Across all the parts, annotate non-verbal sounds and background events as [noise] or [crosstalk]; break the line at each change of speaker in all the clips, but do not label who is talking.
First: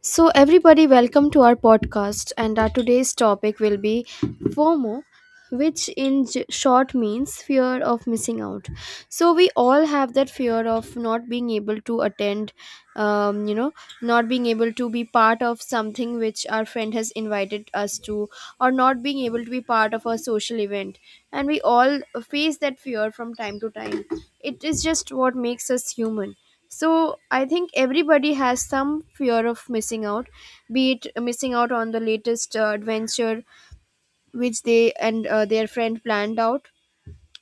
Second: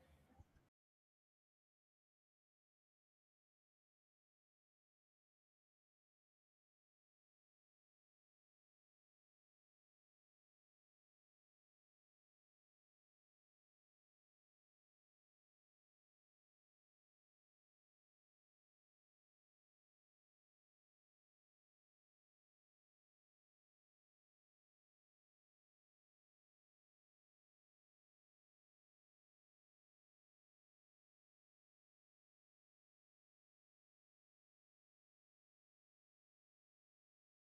So, everybody, welcome to our podcast. And our today's topic will be FOMO, which in short means fear of missing out. So, we all have that fear of not being able to attend, um, you know, not being able to be part of something which our friend has invited us to, or not being able to be part of a social event. And we all face that fear from time to time. It is just what makes us human. So I think everybody has some fear of missing out, be it missing out on the latest adventure which they and their friend planned out,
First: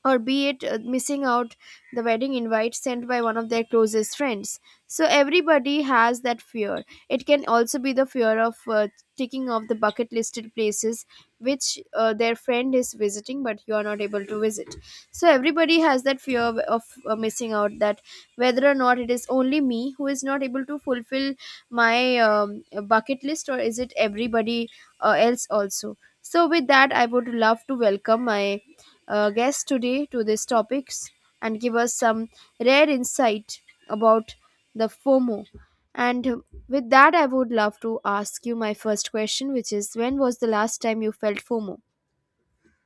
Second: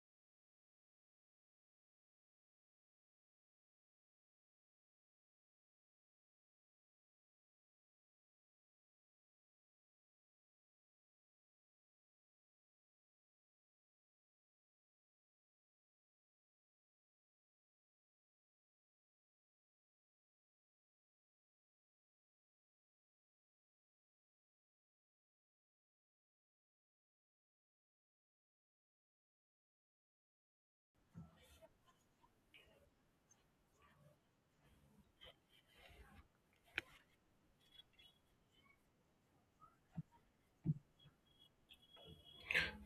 or be it missing out the wedding invite sent by one of their closest friends. So everybody has that fear. It can also be the fear of ticking off the bucket listed places which their friend is visiting but you are not able to visit. So everybody has that fear of missing out, that whether or not it is only me who is not able to fulfill my bucket list, or is it everybody else also. So with that, I would love to welcome my guest today to these topics and give us some rare insight about the FOMO. And with that, I would love to ask you my first question, which is when was the last time you felt FOMO?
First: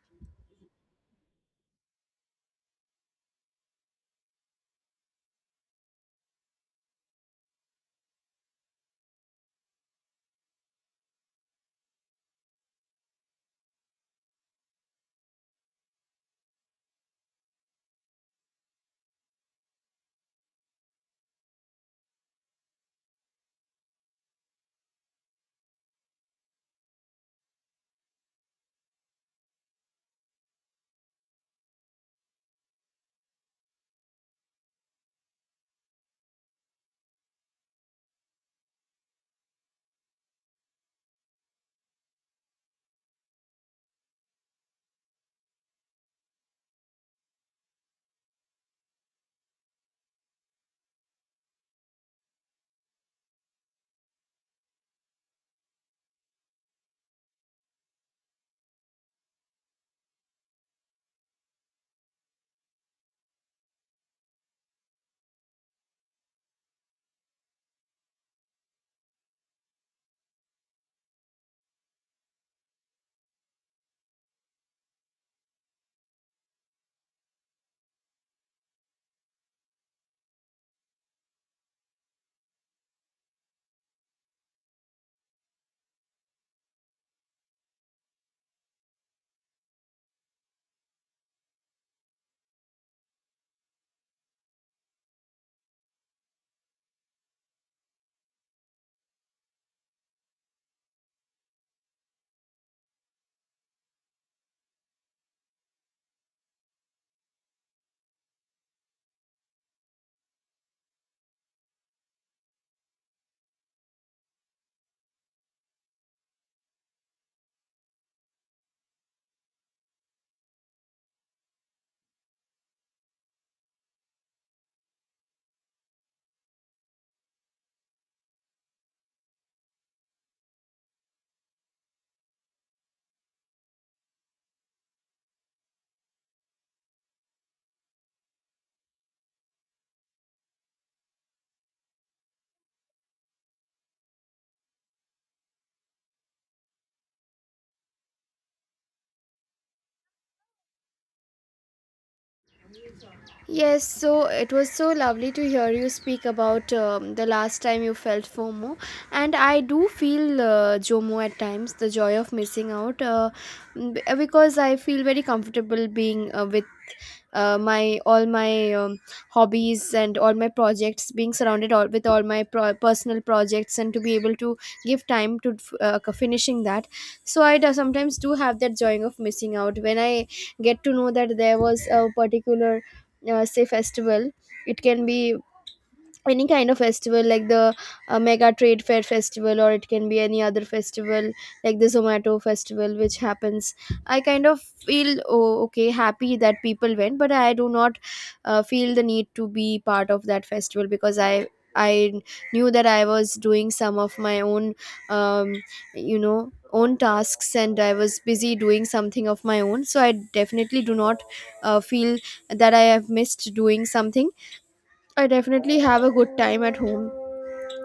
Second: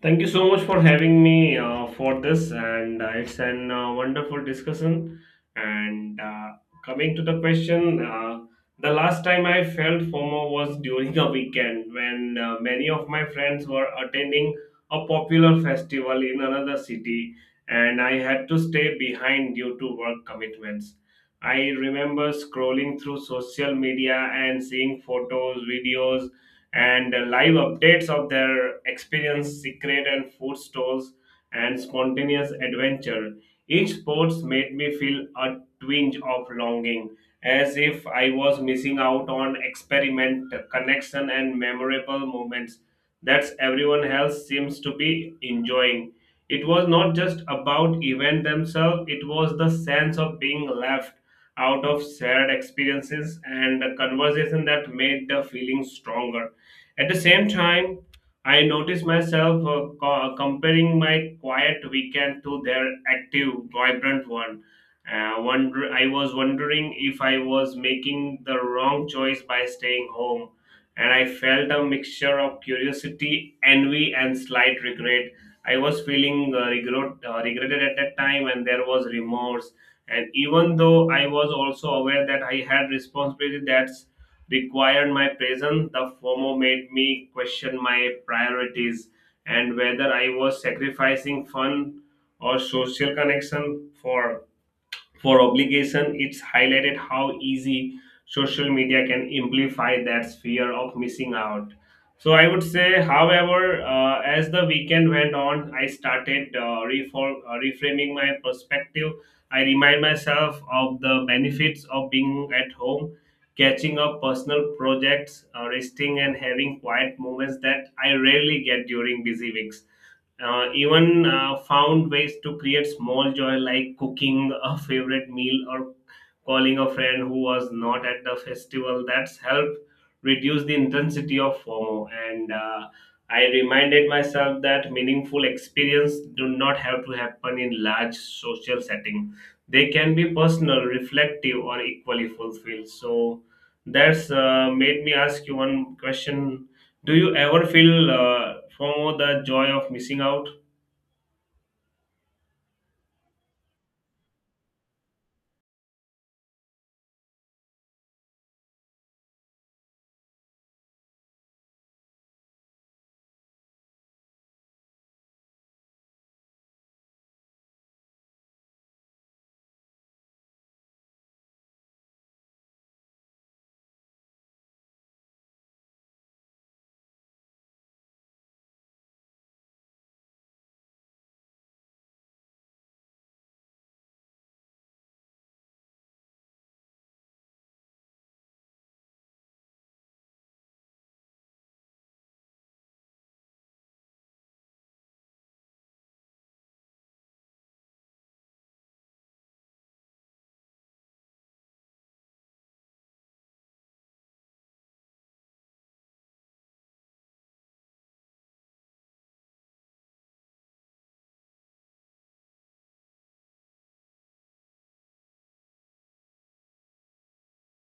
Thank you so much for having me for this, and it's an wonderful discussion. And coming to the question, the last time I felt FOMO was [laughs] during a weekend when many of my friends were attending a popular festival in another city, and I had to stay behind due to work commitments. I remember scrolling through social media and seeing photos, videos, and live updates of their experience, secret and food stores, and spontaneous adventure. Each sports made me feel a twinge of longing, as if I was missing out on experiment, connection, and memorable moments that everyone else seems to be enjoying. It was not just about event themselves; it was the sense of being left out of shared experiences and the conversation that made the feeling stronger at the same time. I notice myself comparing my quiet weekend to their active, vibrant one. I was wondering if I was making the wrong choice by staying home, and I felt a mixture of curiosity, envy, and slight regret. I was feeling regretted at that time, and there was remorse. And even though I was also aware that I had responsibility that's required my presence, the FOMO made me question my priorities and whether I was sacrificing fun or social connection for obligation. It's highlighted how easy social media can amplify that fear of missing out. So I would say, however, as the weekend went on, I started reframing my perspective. I remind myself of the benefits of being at home, catching up personal projects, resting, and having quiet moments that I rarely get during busy weeks. Even Found ways to create small joy like cooking a favorite meal or calling a friend who was not at the festival that's helped reduce the intensity of fomo, and I reminded myself that meaningful experience do not have to happen in large social setting. They can be personal reflective or equally fulfilled. So that's made me ask you one question: do you ever feel fomo, the joy of missing out?
Yes, so it was so lovely to hear you speak about the last time you felt FOMO. And I do feel JOMO at times, the joy of missing out, because I feel very comfortable being with my all my hobbies and all my projects, being surrounded with all my personal projects, and to be able to give time to finishing that. So I do, sometimes do have that joy of missing out when I get to know that there was a particular, say, festival. It can be any kind of festival like the mega trade fair festival, or it can be any other festival like the Zomato festival which happens. I kind of feel, oh, okay, happy that people went, but I do not feel the need to be part of that festival because I knew that I was doing some of my own um, you know own tasks and I was busy doing something of my own. So I definitely do not feel that I have missed doing something. I definitely have a good time at home,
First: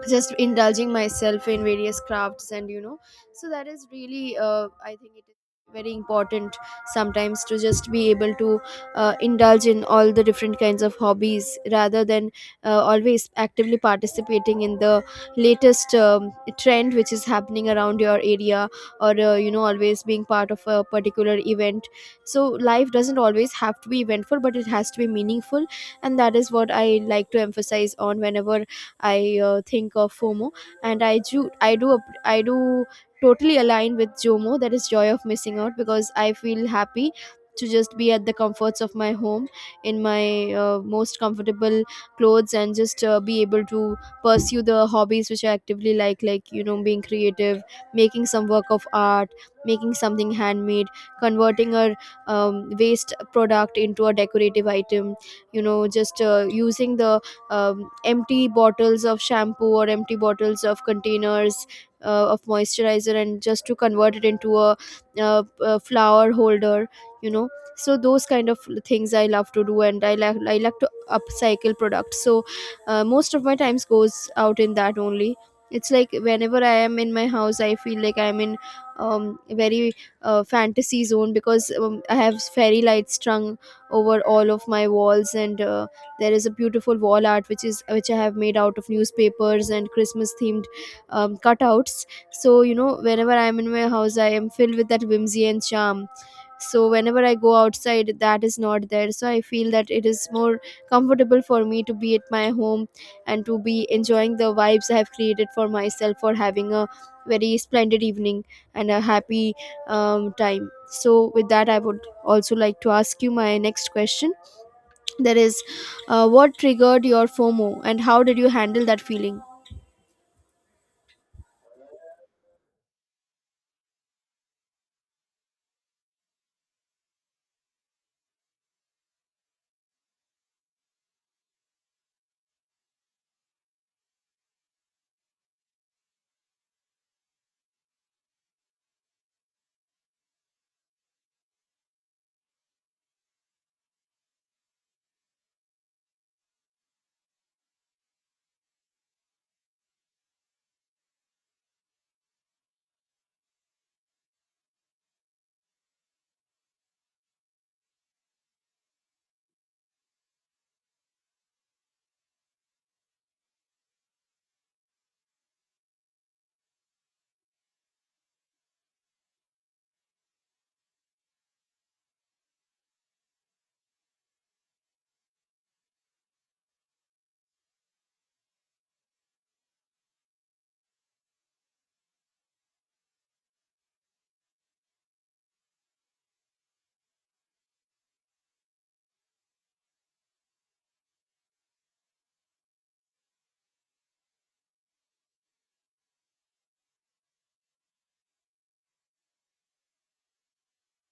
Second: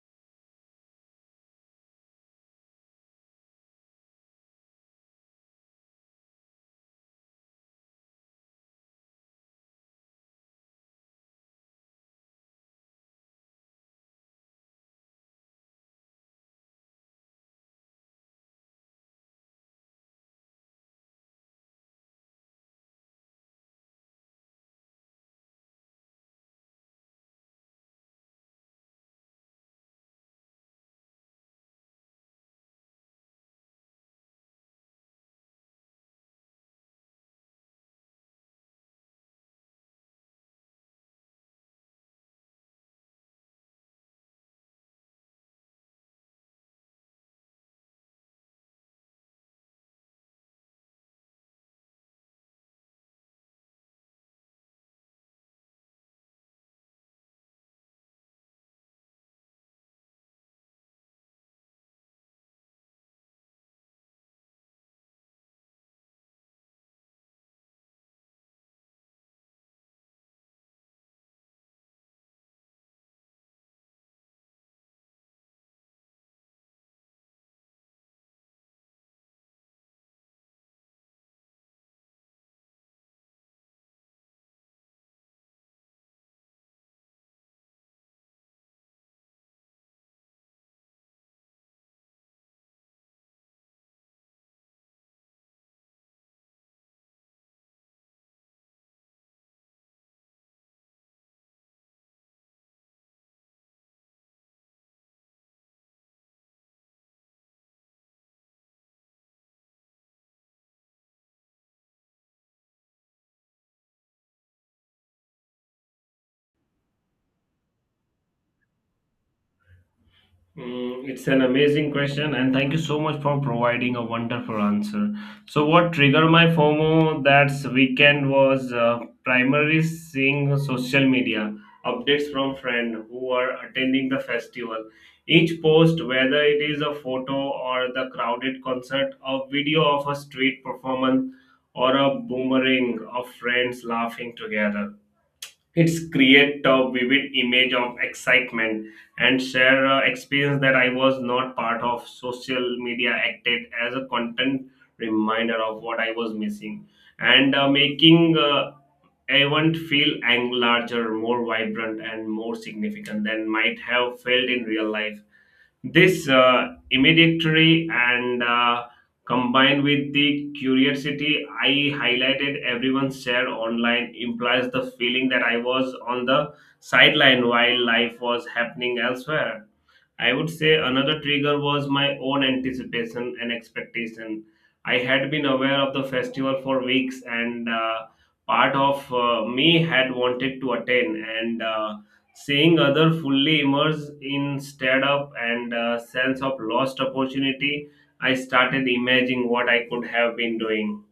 just indulging myself in various crafts. And so that is really, I think it is very important sometimes to just be able to indulge in all the different kinds of hobbies rather than always actively participating in the latest trend which is happening around your area, or always being part of a particular event. So life doesn't always have to be eventful, but it has to be meaningful, and that is what I like to emphasize on whenever I think of FOMO, and I do totally align with JOMO. That is joy of missing out because I feel happy to just be at the comforts of my home, in my most comfortable clothes, and just be able to pursue the hobbies which I actively like, being creative, making some work of art, making something handmade, converting a waste product into a decorative item, just using the empty bottles of shampoo or empty bottles of containers of moisturizer, and just to convert it into a flower holder. you know so those kind of things I love to do, and I like to upcycle products. So most of my times goes out in that only. It's like whenever I am in my house, I feel like I'm in very fantasy zone because I have fairy lights strung over all of my walls, and there is a beautiful wall art which I have made out of newspapers and Christmas themed cutouts. So whenever I'm in my house I am filled with that whimsy and charm. So whenever I go outside that is not there, so I feel that it is more comfortable for me to be at my home and to be enjoying the vibes I have created for myself for having a very splendid evening and a happy time. So with that, I would also like to ask you my next question. There is, what triggered your FOMO and how did you handle that feeling?
Mm, it's an amazing question, and thank you so much for providing a wonderful answer. So, what triggered my FOMO that weekend was primarily seeing social media updates from friends who are attending the festival. Each post, whether it is a photo or the crowded concert, a video of a street performance, or a boomerang of friends laughing together, it's create a vivid image of excitement and share a experience that I was not part of. Social media acted as a content reminder of what I was missing, and making event feel larger, more vibrant, and more significant than might have felt in real life. This immediately and combined with the curiosity I highlighted everyone shared online implies the feeling that I was on the sideline while life was happening elsewhere. I would say another trigger was my own anticipation and expectation. I had been aware of the festival for weeks, and part of me had wanted to attend. And seeing other fully immersed in stand up and sense of lost opportunity, I started imagining what I could have been doing,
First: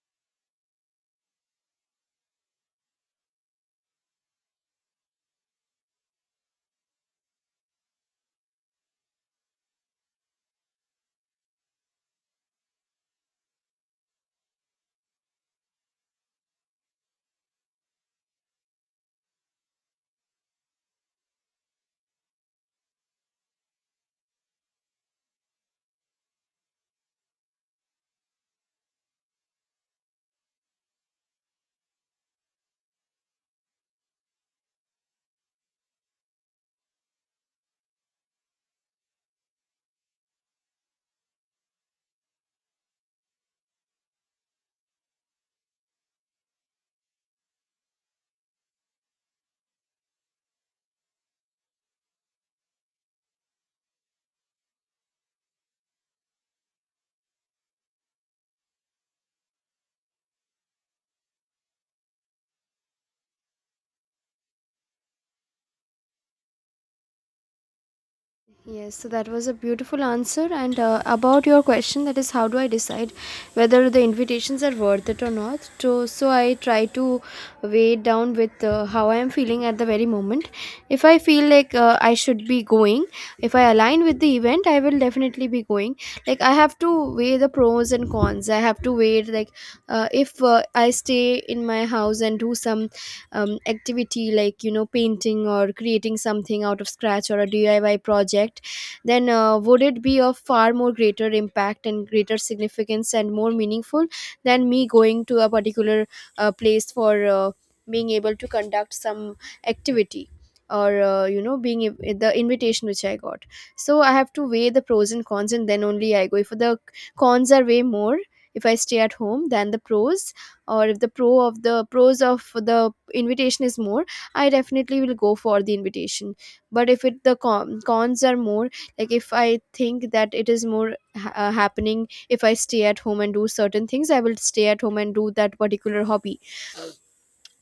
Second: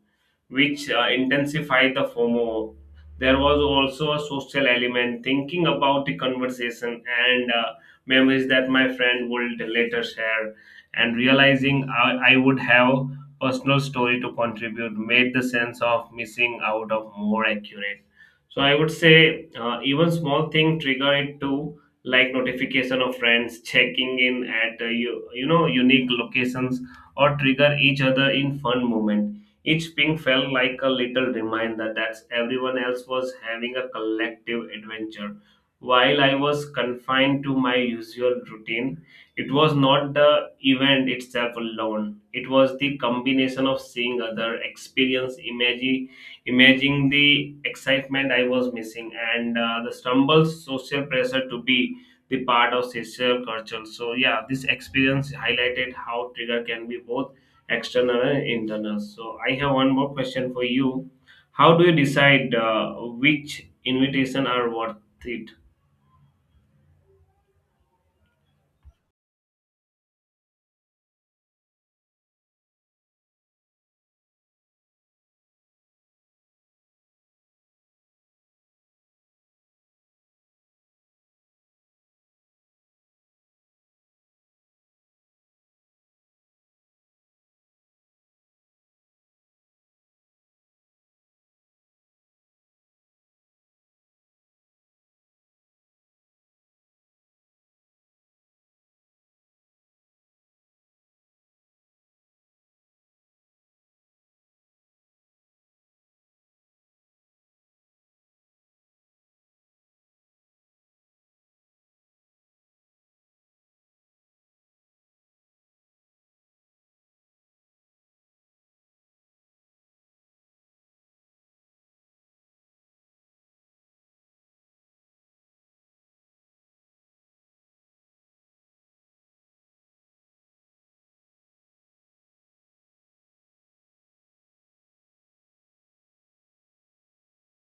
which intensified the FOMO. There was also a social element, thinking about the conversation and memories that my friend would later share, and realizing I would have personal story to contribute made the sense of missing out of more accurate. So I would say even small thing trigger it too, like notification of friends, checking in at unique locations, or trigger each other in fun moment. Each ping felt like a little reminder that everyone else was having a collective adventure. While I was confined to my usual routine, it was not the event itself alone. It was the combination of seeing other experience, imagining the excitement I was missing, and the stumble social pressure to be the part of social culture. So yeah, this experience highlighted how trigger can be both external and internal. So I have one more question for you. How do you decide which invitation are worth it?
Yes, so that was a beautiful answer. And about your question, that is, how do I decide whether the invitations are worth it or not? So, I try to weigh it down with how I am feeling at the very moment. If I feel like I should be going, if I align with the event, I will definitely be going. Like I have to weigh the pros and cons. I have to weigh it, like if I stay in my house and do some activity like painting or creating something out of scratch or a DIY project, then would it be of far more greater impact and greater significance and more meaningful than me going to a particular place for being able to conduct some activity, or the invitation which I got. So I have to weigh the pros and cons, and then only I go if the cons are way more if I stay at home than the pros, or if the pros of the invitation is more, I definitely will go for the invitation. But if it the con- cons are more, like if I think that it is more happening if I stay at home and do certain things, I will stay at home and do that particular hobby.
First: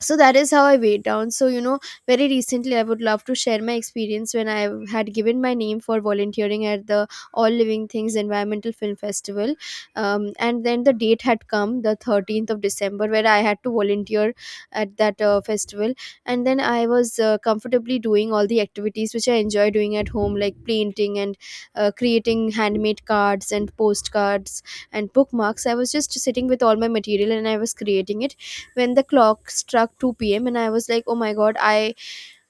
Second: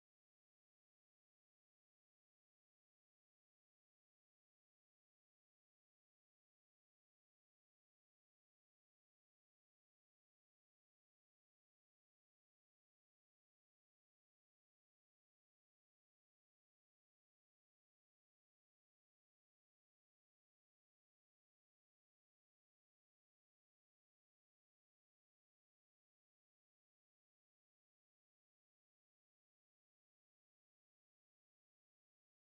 So that is how I weighed down. So very recently I would love to share my experience when I had given my name for volunteering at the All Living Things Environmental Film Festival. And then the date had come, the 13th of December, where I had to volunteer at that festival. And then I was comfortably doing all the activities which I enjoy doing at home like painting and creating handmade cards and postcards and bookmarks. I was just sitting with all my material and I was creating it when the clock struck 2 p.m., and I was like, oh my god, I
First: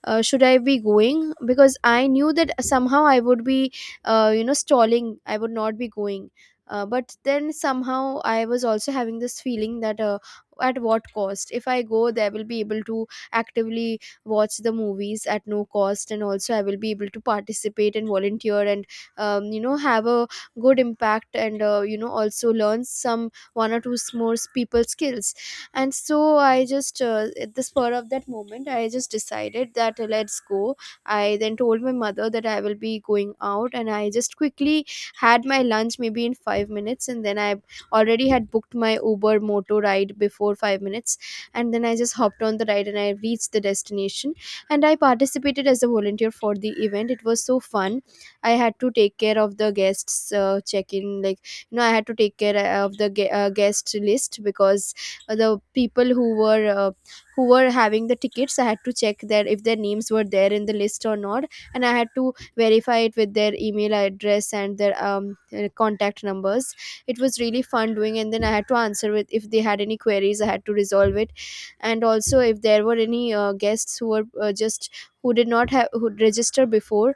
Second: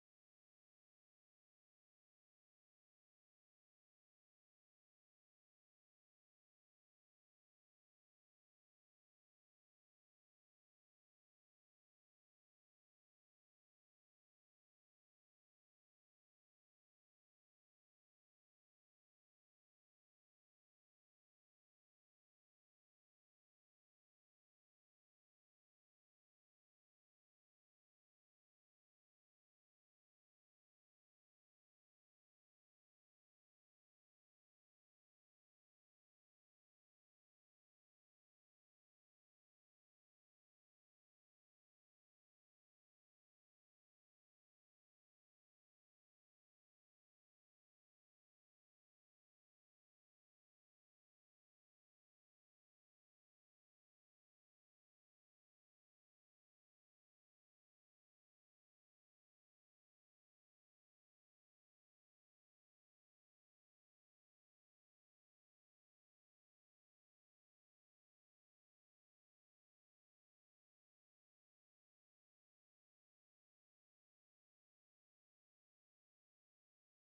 should I be going? Because I knew that somehow I would be, stalling. I would not be going. But then somehow I was also having this feeling that, at what cost? If I go, there will be able to actively watch the movies at no cost, and also I will be able to participate and volunteer and have a good impact, and also learn some one or two more people skills. And so I just, at the spur of that moment I just decided that, let's go. I then told my mother that I will be going out, and I just quickly had my lunch maybe in 5 minutes. And then I already had booked my Uber motor ride before 5 minutes, and then I just hopped on the ride and I reached the destination, and I participated as a volunteer for the event. It was so fun. I had to take care of the guests' check in, like, I had to take care of the guest list, because the people who were having the tickets, I had to check that if their names were there in the list or not. And I had to verify it with their email address and their contact numbers. It was really fun doing. And then I had to answer with, if they had any queries, I had to resolve it. And also if there were any guests who were, just who did not have who register before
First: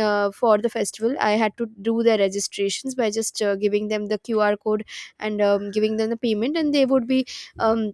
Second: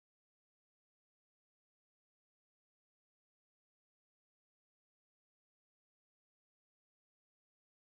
for the festival, I had to do their registrations by just giving them the QR code, and giving them the payment, and they would be um,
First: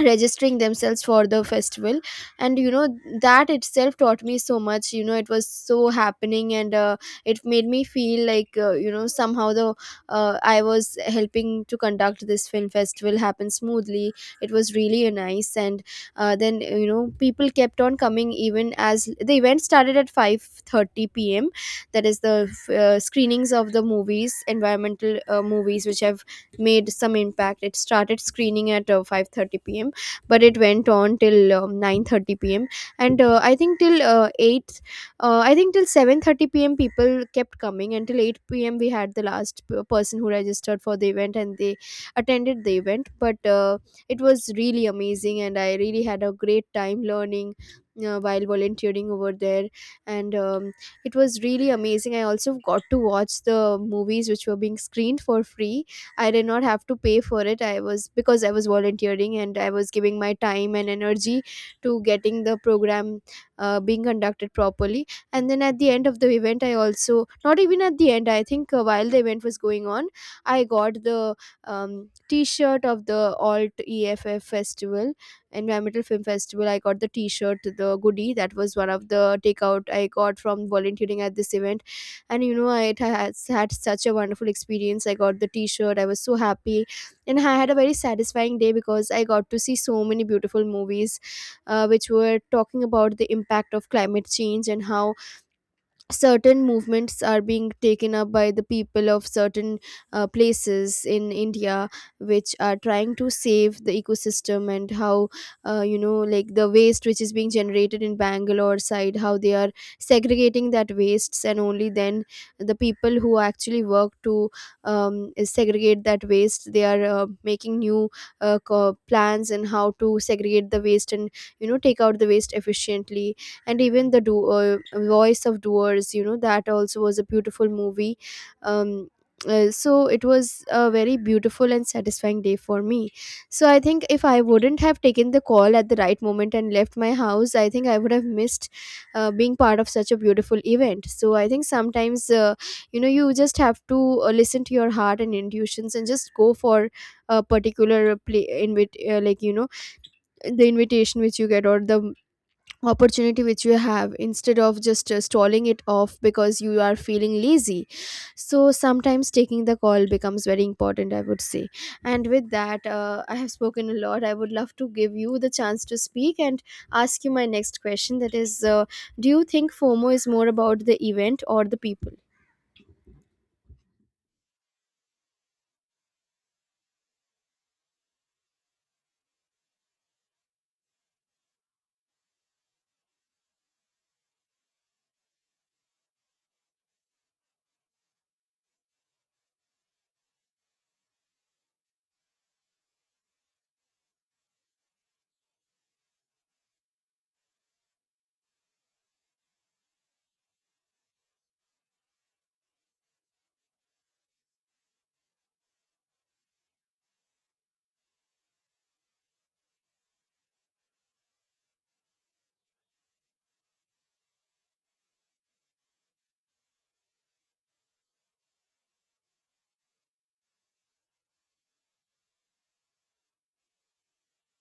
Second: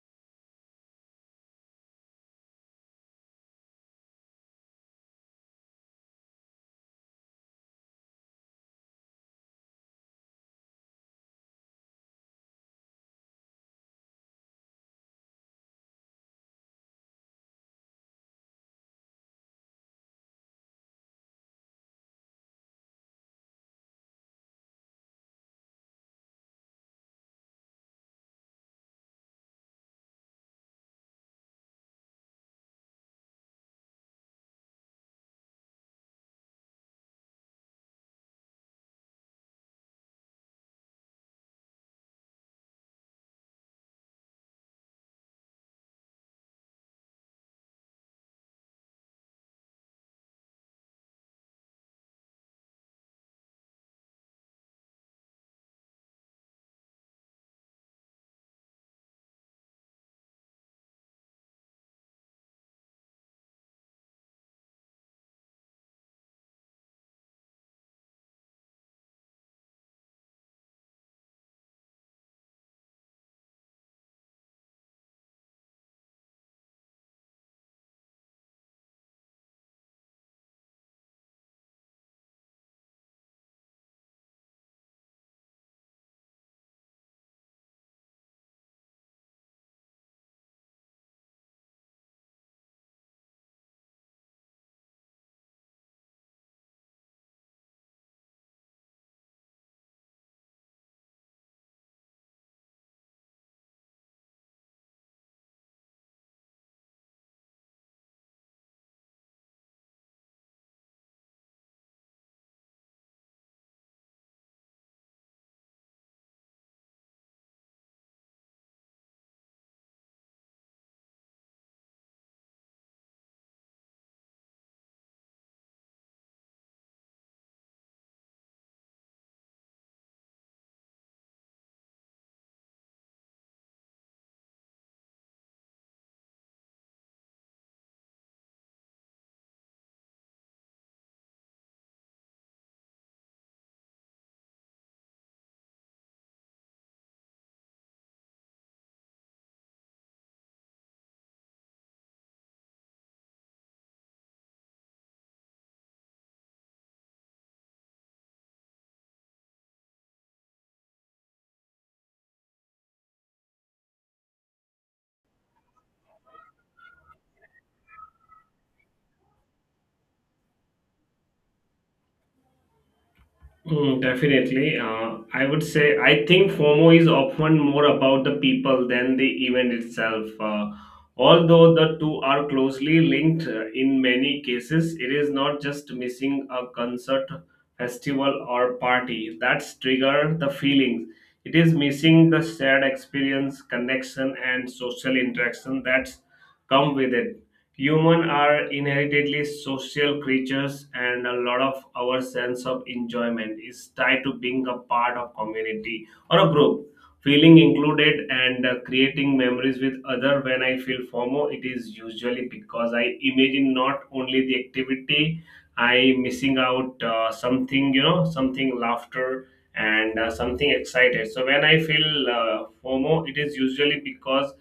registering themselves for the festival. And that itself taught me so much. It was so happening. And it made me feel like somehow the I was helping to conduct this film festival happen smoothly. It was really nice. And then people kept on coming even as The event started at 5:30 p.m. That is the screenings of the movies, environmental movies which have made some impact. It started screening at 5:30 p.m, but it went on till 9:30 p.m. And I think till uh, 8 uh, I think till 7:30 p.m. people kept coming. Until 8 p.m. we had the last person who registered for the event, and they attended the event. But it was really amazing and I really had a great time learning while volunteering over there. And It was really amazing. I also got to watch the movies which were being screened for free. I did not have to pay for it. I was because I was volunteering and I was giving my time and energy to getting the program being conducted properly. And then at the end of the event, I also, not even at the end, I think while the event was going on, I got the T-shirt of the Alt EFF Festival, Environmental Film Festival. I got the T-shirt, the goodie. That was one of the takeout I got from volunteering at this event. And you know, I had such a wonderful experience. I got the T-shirt, I was so happy. And I had a very satisfying day because I got to see so many beautiful movies, which were talking about the impact of climate change and how certain movements are being taken up by the people of certain places in India, which are trying to save the ecosystem, and how, like, the waste which is being generated in Bangalore side, how they are segregating that wastes, and only then the people who actually work to segregate that waste, they are making new plans and how to segregate the waste and, take out the waste efficiently. And even the do Voice of Doers, that also was a beautiful movie. Um uh, so it was a very beautiful and satisfying day for me. So I think if I wouldn't have taken the call at the right moment and left my house, I think I would have missed being part of such a beautiful event. So I think sometimes, you just have to listen to your heart and intuitions and just go for a particular play invite, the invitation which you get or the opportunity which you have, instead of just stalling it off because you are feeling lazy. So sometimes taking the call becomes very important, I would say. And with that, I have spoken a lot. I would love to give you the chance to speak and ask you my next question, that is, do you think FOMO is more about the event or the people?
Mm, definitely. I would say I think FOMO is often more about the people than the event itself. Although the two are closely linked in many cases, it is not just missing a concert, festival, or party that's trigger the feelings. It is missing the shared experience, connection, and social interaction that's come with it. Humans are inherently social creatures, and a lot of our sense of enjoyment is tied to being a part of community or a group, feeling included and creating memories with other. When I feel FOMO, it is usually because I imagine not only the activity, I missing out something, you know, something laughter and something excited. So when I feel FOMO, it is usually because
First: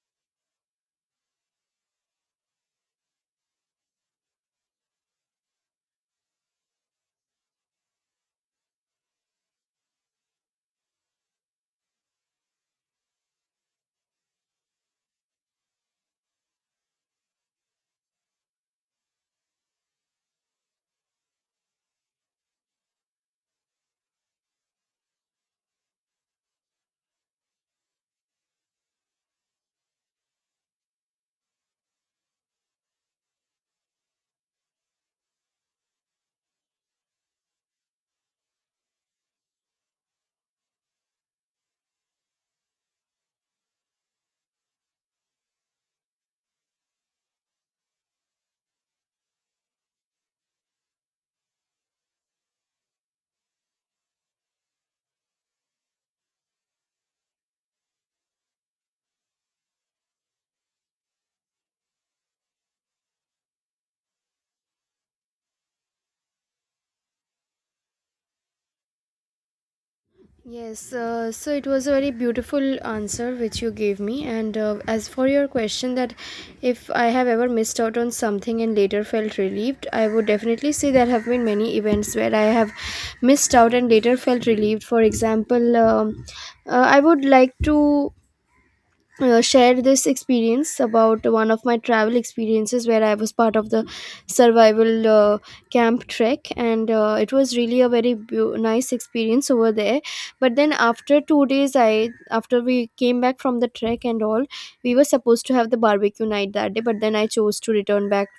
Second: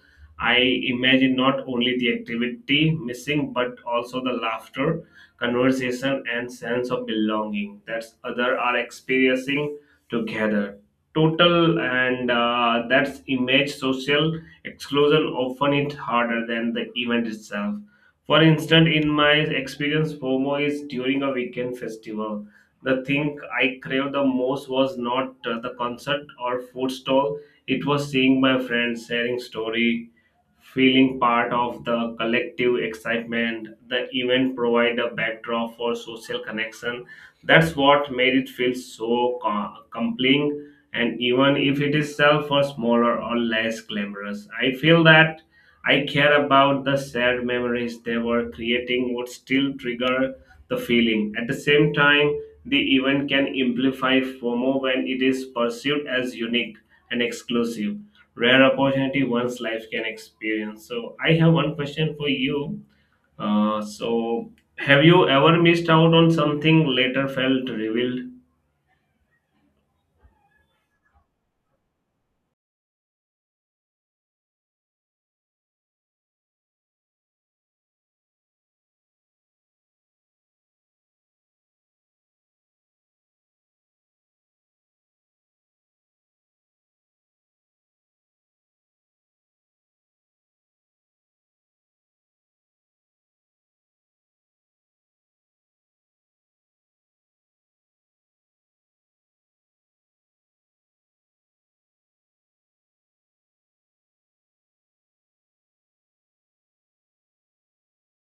I imagine not only the activity missing, but also the laughter, conversation, and sense of belonging that other are experiencing together. Total and that's image social exclusion often it harder than the event itself. For instance, in my experience, FOMO is during a weekend festival. The thing I craved the most was not the concert or food stall. It was seeing my friends, sharing story, feeling part of the collective excitement. The event provide a backdrop for social connection. That's what made it feel so compelling. And even if it is self or smaller or less glamorous, I feel that I care about the shared memories they were creating would still trigger the feeling. At the same time, the event can amplify FOMO when it is perceived as unique and exclusive. Rare opportunity one's life can experience. So, I have one question for you. Uh, so, have you ever missed out on something later felt revealed?
Yes, so it was a very beautiful answer which you gave me. And as for your question, that if I have ever missed out on something and later felt relieved, I would definitely say there have been many events where I have missed out and later felt relieved. For example, I would like to share this experience about one of my travel experiences where I was part of the survival camp trek, and it was really a very nice experience over there. But then after 2 days, I after we came back from the trek and all, we were supposed to have the barbecue night that day, but then I chose to return back.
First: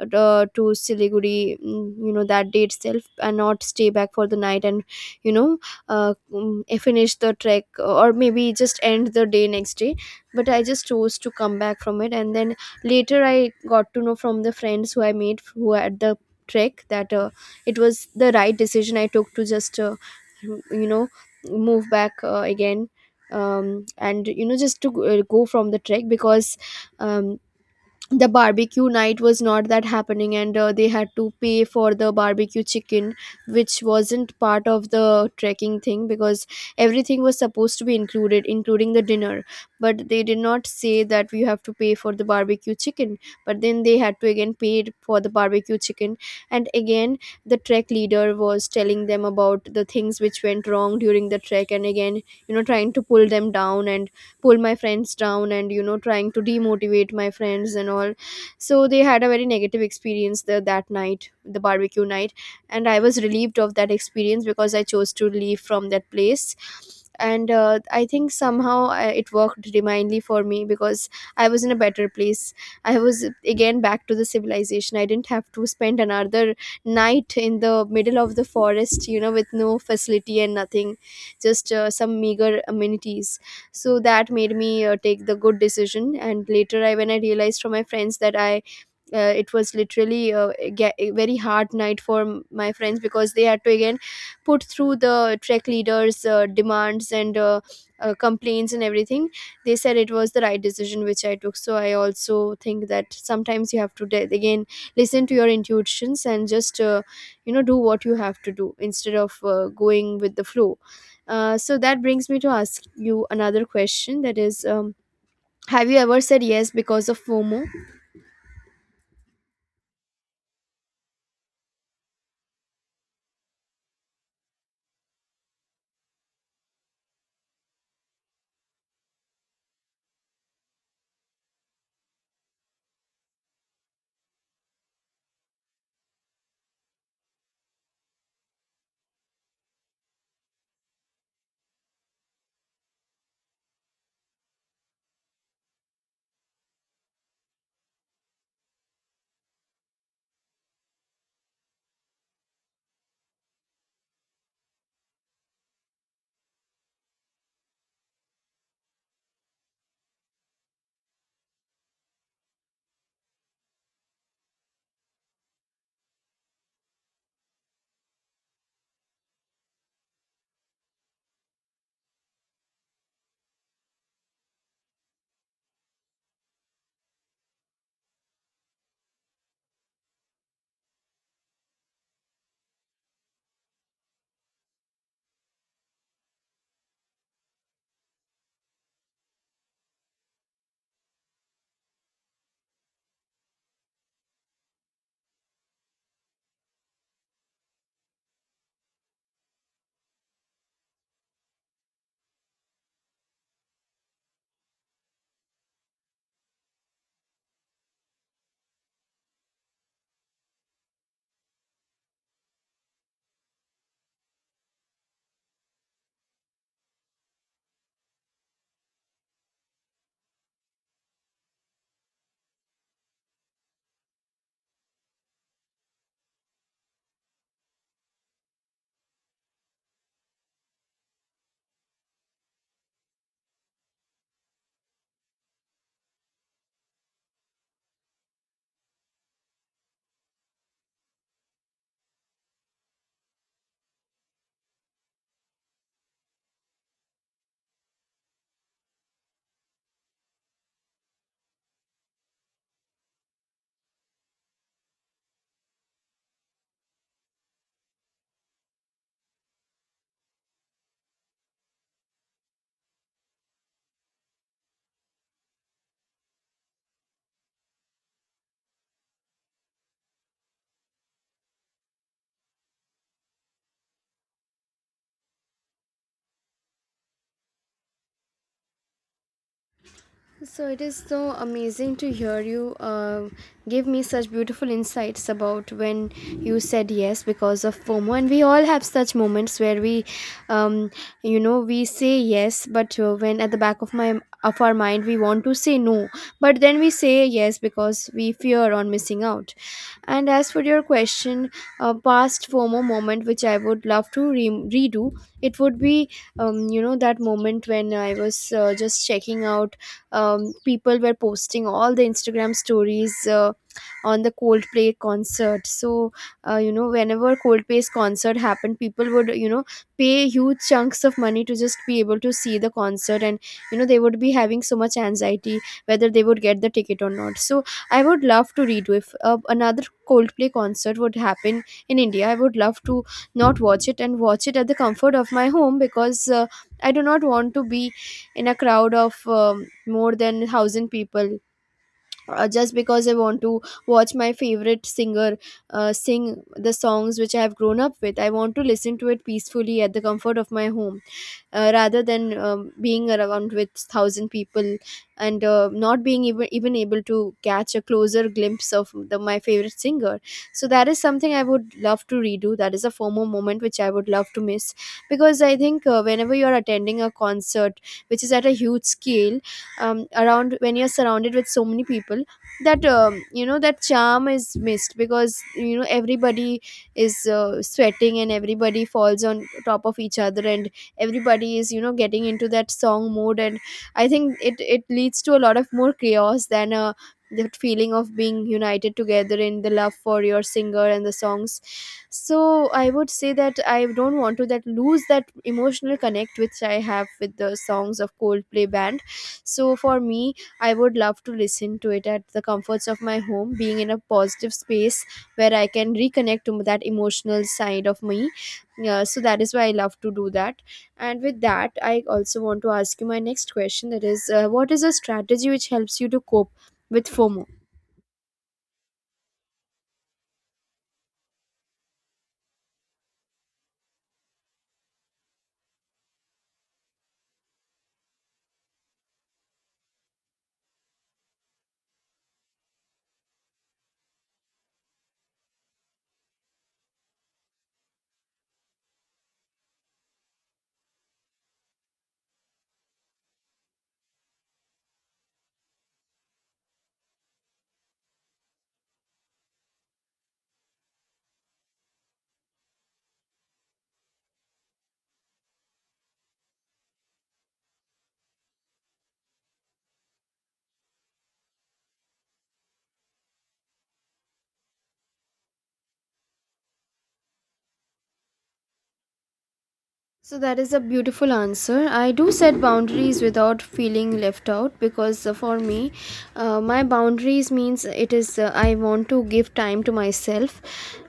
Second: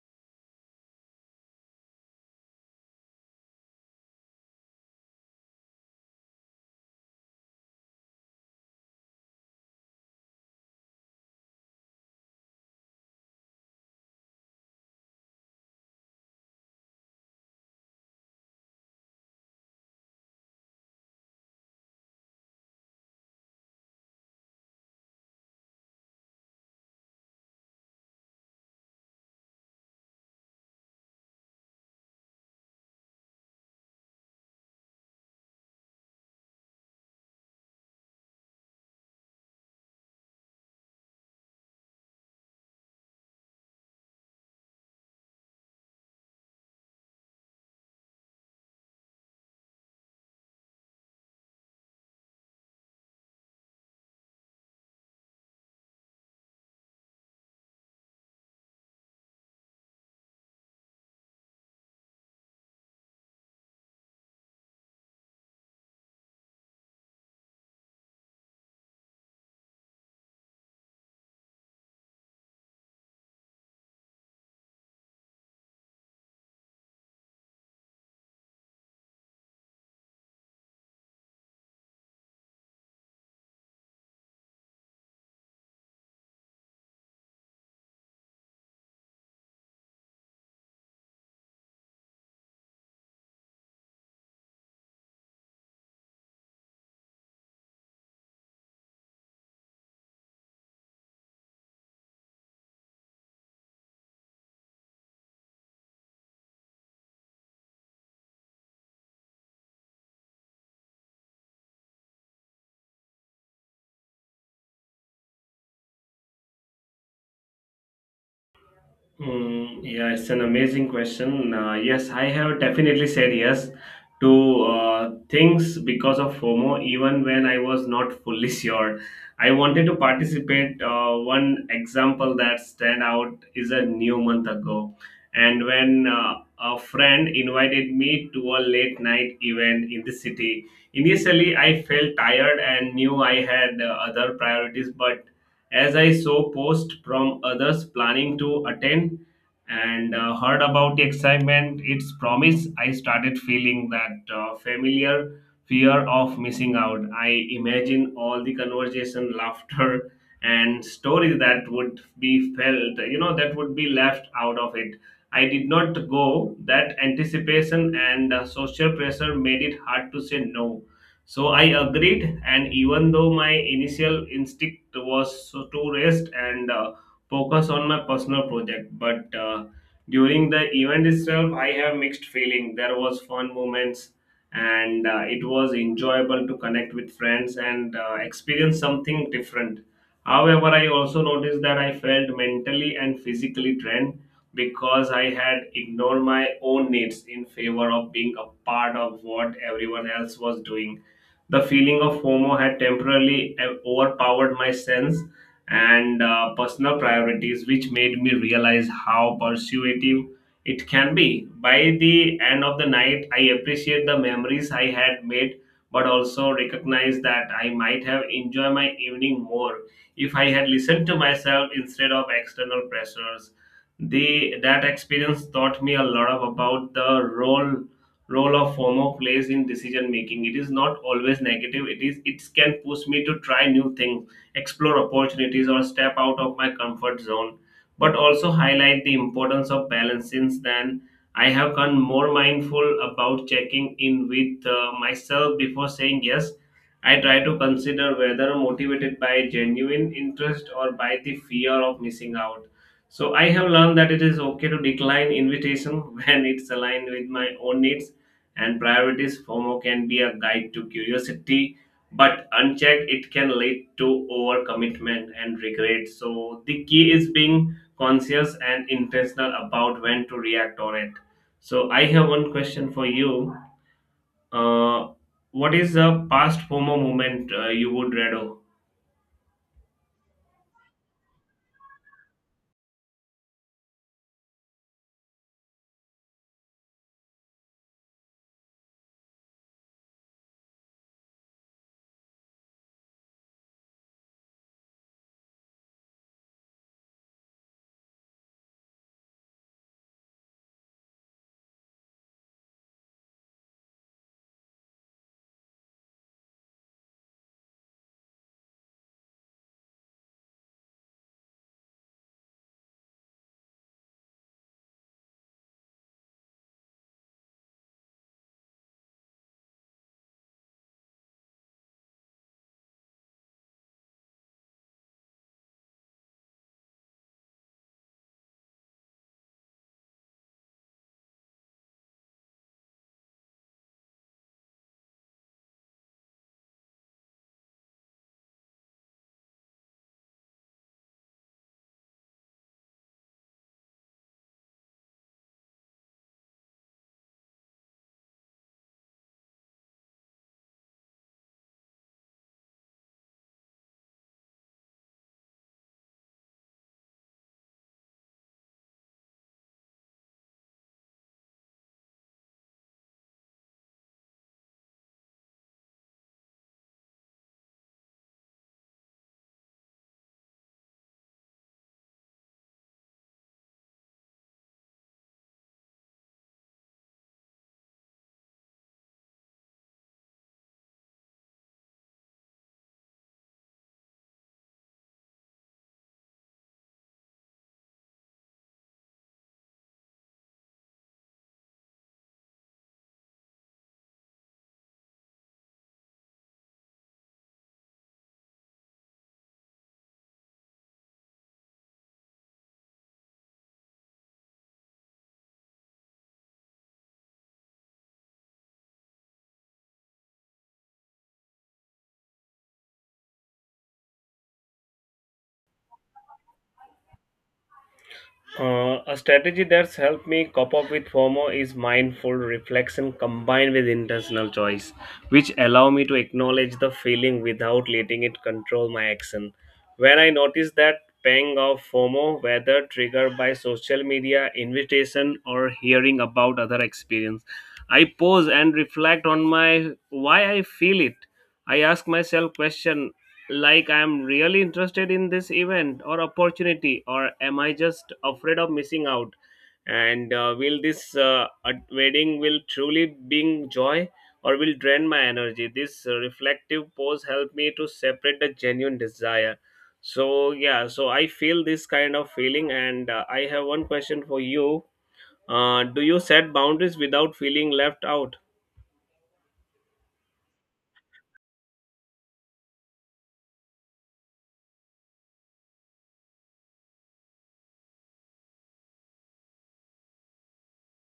To Siliguri, mm, you know, that day itself, and not stay back for the night, and you know, finish the trek or maybe just end the day next day. But I just chose to come back from it. And then later I got to know from the friends who I made, who were at the trek, that it was the right decision I took to just you know move back again, and you know just to go from the trek. Because um, the barbecue night was not that happening, and they had to pay for the barbecue chicken, which wasn't part of the trekking thing, because everything was supposed to be included, including the dinner. But they did not say that we have to pay for the barbecue chicken. But then they had to again pay it for the barbecue chicken. And again, the trek leader was telling them about the things which went wrong during the trek, and again, trying to pull them down and pull my friends down, and, trying to demotivate my friends and all. So they had a very negative experience there that night, the barbecue night. And I was relieved of that experience because I chose to leave from that place. And I think somehow it worked divinely for me. Because I was in a better place, I was again back to the civilization, I didn't have to spend another night in the middle of the forest, you know, with no facility and nothing, just some meager amenities. So that made me take the good decision. And later, I when I realized from my friends that I it was literally a very hard night for my friends, because they had to again put through the trek leaders demands and complaints and everything, they said it was the right decision which I took. So I also think that sometimes you have to again listen to your intuitions and just do what you have to do, instead of going with the flow. So that brings me to ask you another question, that is, have you ever said yes because of FOMO?
Mm, yeah, it's an amazing question. Yes, I have definitely said yes to things because of FOMO, even when I was not fully [laughs] sure. I wanted to participate. One example that stand out is a new month ago, and when a friend invited me to a late night event in the city. Initially, I felt tired and knew I had other priorities, but as I saw posts from others planning to attend and heard about the excitement, its promise, I started feeling that familiar fear of missing out. I imagine all the conversation, [laughs] laughter, and stories that would be felt, that would be left out of it. I did not go. That anticipation and social pressure made it hard to say no, so I agreed, and even though my initial instinct was so to rest and focus on my personal project, but during the event itself, I have mixed feeling. There was fun moments, and it was enjoyable to connect with friends and experience something different. However, I also noticed that I felt mentally and physically drained because I had ignored my own needs in favor of being a part of what everyone else was doing. The feeling of FOMO had temporarily overpowered my sense and personal priorities, which made me realize how persuasive it can be. By the end of the night, I appreciate the memories I had made, but also recognize that I might have enjoyed my evening more if I had listened to myself instead of external pressures. The that experience taught me a lot of about the role of FOMO plays in decision making. It is not always negative. It can push me to try new things, explore opportunities, or step out of my comfort zone. But also highlight the importance of balance. Since then, I have become more mindful about checking in with myself before saying yes. I try to consider whether motivated by genuine interest or by the fear of missing out. So I have learned that it is okay to decline invitation [laughs] when it's aligned with my own needs and priorities. FOMO can be a guide to curiosity, but unchecked, it can lead to overcommitment and regret. So, the key is being conscious and intentional about when to react on it. So, I have one question for you. Uh, what is the past FOMO moment you would read?
So it is so amazing to hear you give me such beautiful insights about when you said yes because of FOMO. And we all have such moments where um, we say yes, but when at the back of my of our mind we want to say no, but then we say yes because we fear on missing out. And as for your question, a past FOMO moment which I would love to redo, it would be, that moment when I was just checking out, people were posting all the Instagram stories on the Coldplay concert. So, whenever Coldplay's concert happened, people would, you know, pay huge chunks of money to just be able to see the concert. And, you know, they would be having so much anxiety whether they would get the ticket or not. So, I would love to redo if another Coldplay concert would happen in India. I would love to not watch it and watch it at the comfort of my home, because I do not want to be in a crowd of more than 1,000 people just because I want to watch my favorite singer sing the songs which I have grown up with. I want to listen to it peacefully at the comfort of my home, rather than being around with thousand people and not being even able to catch a closer glimpse of my favorite singer. So that is something I would love to redo. That is a FOMO moment which I would love to miss, because I think whenever you are attending a concert which is at a huge scale, around when you're surrounded with so many people, that you know that charm is missed, because you know everybody is sweating and everybody falls on top of each other, and everybody is, you know, getting into that song mode, and I think it leads to a lot of more chaos than a that feeling of being united together in the love for your singer and the songs. So I would say that I don't want to that lose that emotional connect which I have with the songs of Coldplay band. So for me, I would love to listen to it at the comforts of my home, being in a positive space where I can reconnect to that emotional side of me. Yeah, so that is why I love to do that. And with that, I also want to ask you my next question, that is, what is a strategy which helps you to cope with FOMO?
A strategy that's helped me cope up with FOMO is mindful reflection combined with intentional choice, which allow me to acknowledge the feeling without letting it control my action. When I notice that pang of FOMO, whether triggered by social media invitation or hearing about other experience, I pause and reflect on my why I feel it. I ask myself question like I'm really interested in this event or opportunity, or am I just afraid of missing out? And will this wedding will truly bring joy or will drain my energy? This reflective pose help me to separate the genuine desire. So yeah, so I feel this kind of feeling, and I have one question for you. Do you set boundaries without feeling left out?
So that is a beautiful answer. I do set boundaries without feeling left out, because for me, my boundaries means it is I want to give time to myself.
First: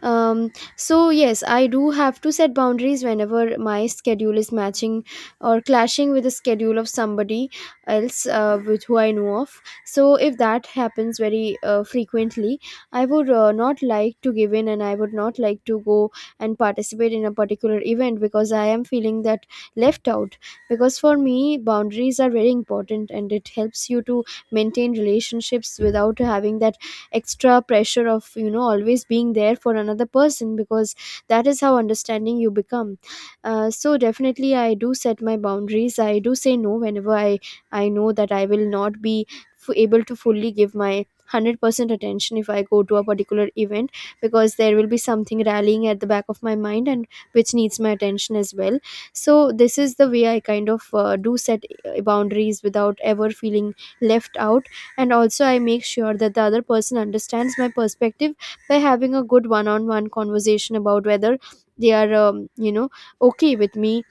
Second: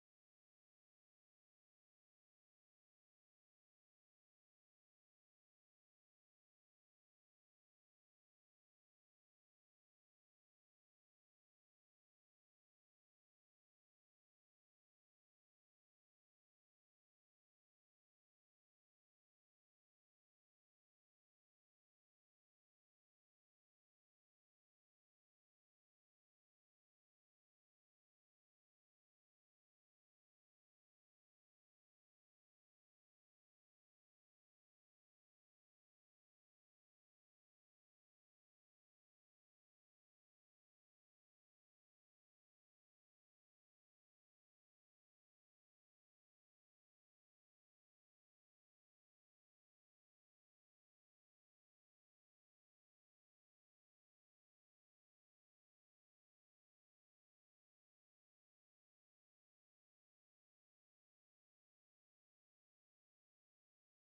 So yes, I do have to set boundaries whenever my schedule is matching or clashing with the schedule of somebody else with who I know of. So if that happens very frequently, I would not like to give in, and I would not like to go and participate in a particular event because I am feeling that left out. Because for me, boundaries are very important, and it helps you to maintain relationships without having that extra pressure of, you know, always being there for another person, because that is how understanding you become. So definitely I do set my boundaries. I do say no whenever I know that I will not be able to fully give my 100% attention if I go to a particular event, because there will be something rallying at the back of my mind, and which needs my attention as well. So this is the way I kind of do set boundaries without ever feeling left out. And also I make sure that the other person understands my perspective by having a good one-on-one conversation about whether they are, okay with me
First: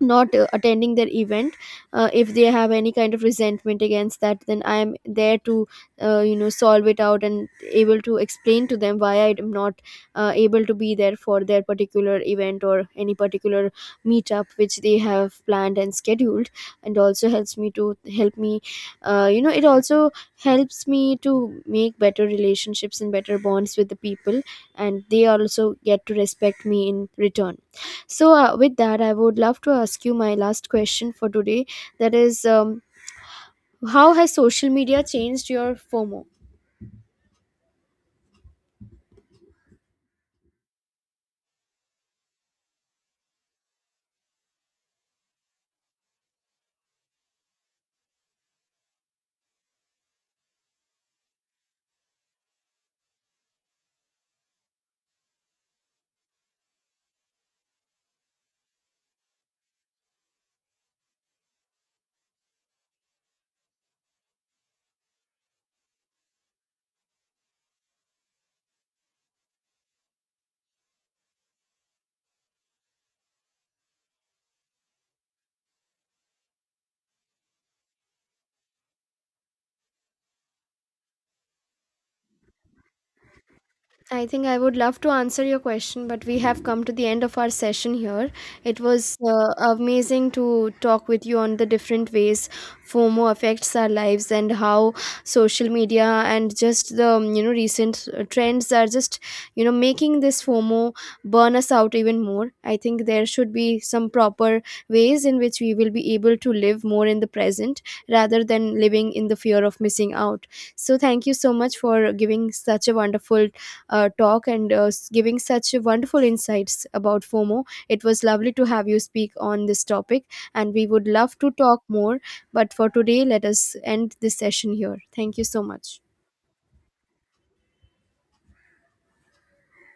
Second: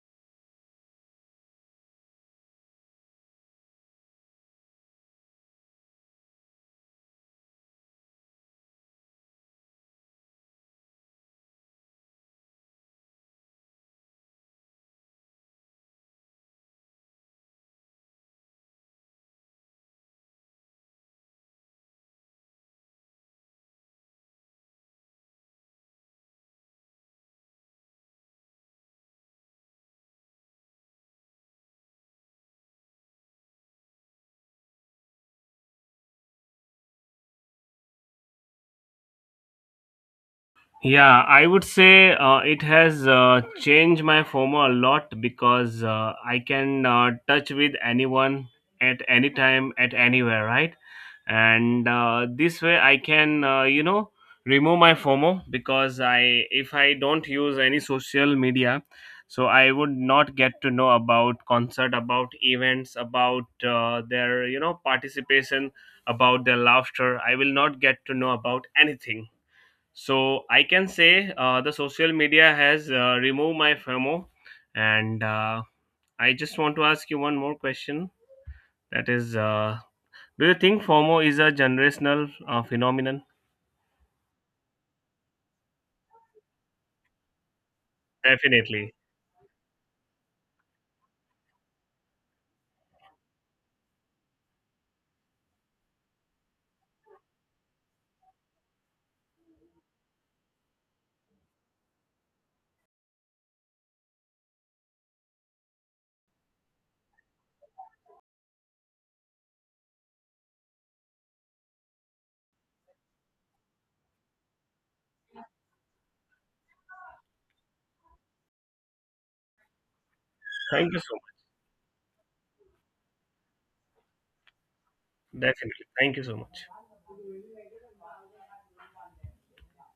not attending their event. If they have any kind of resentment against that, then I am there to solve it out, and able to explain to them why I am not able to be there for their particular event or any particular meetup which they have planned and scheduled. And also helps me to help me, it also helps me to make better relationships and better bonds with the people, and they also get to respect me in return. So, with that, I would love to ask you my last question for today. That is, how has social media changed your FOMO?
Yeah, I would say it has changed my FOMO a lot because I can touch with anyone at any time, at anywhere, right? And this way, I can, you know, remove my FOMO because if I don't use any social media, so I would not get to know about concert, about events, about their, you know, participation, about their laughter. I will not get to know about anything, so I can say the social media has removed my FOMO, and I just want to ask you one more question. That is, do you think FOMO is a generational phenomenon?
I think I would love to answer your question, but we have come to the end of our session here. It
Definitely.
was amazing to talk with you on the different ways FOMO affects our lives, and how social media and just the recent trends are just, you know, making this FOMO burn us out even more. I think there should be some proper ways in which we will be able to live more in the present, rather than living in the fear of missing out. So thank you so much for giving such a wonderful talk and giving such wonderful insights about FOMO. It was lovely to have you speak on this topic, and we
Thank you
would
so
love to talk more. But for today, let us end this session here. Thank
much.
you so
Definitely.
much.
Thank you so much.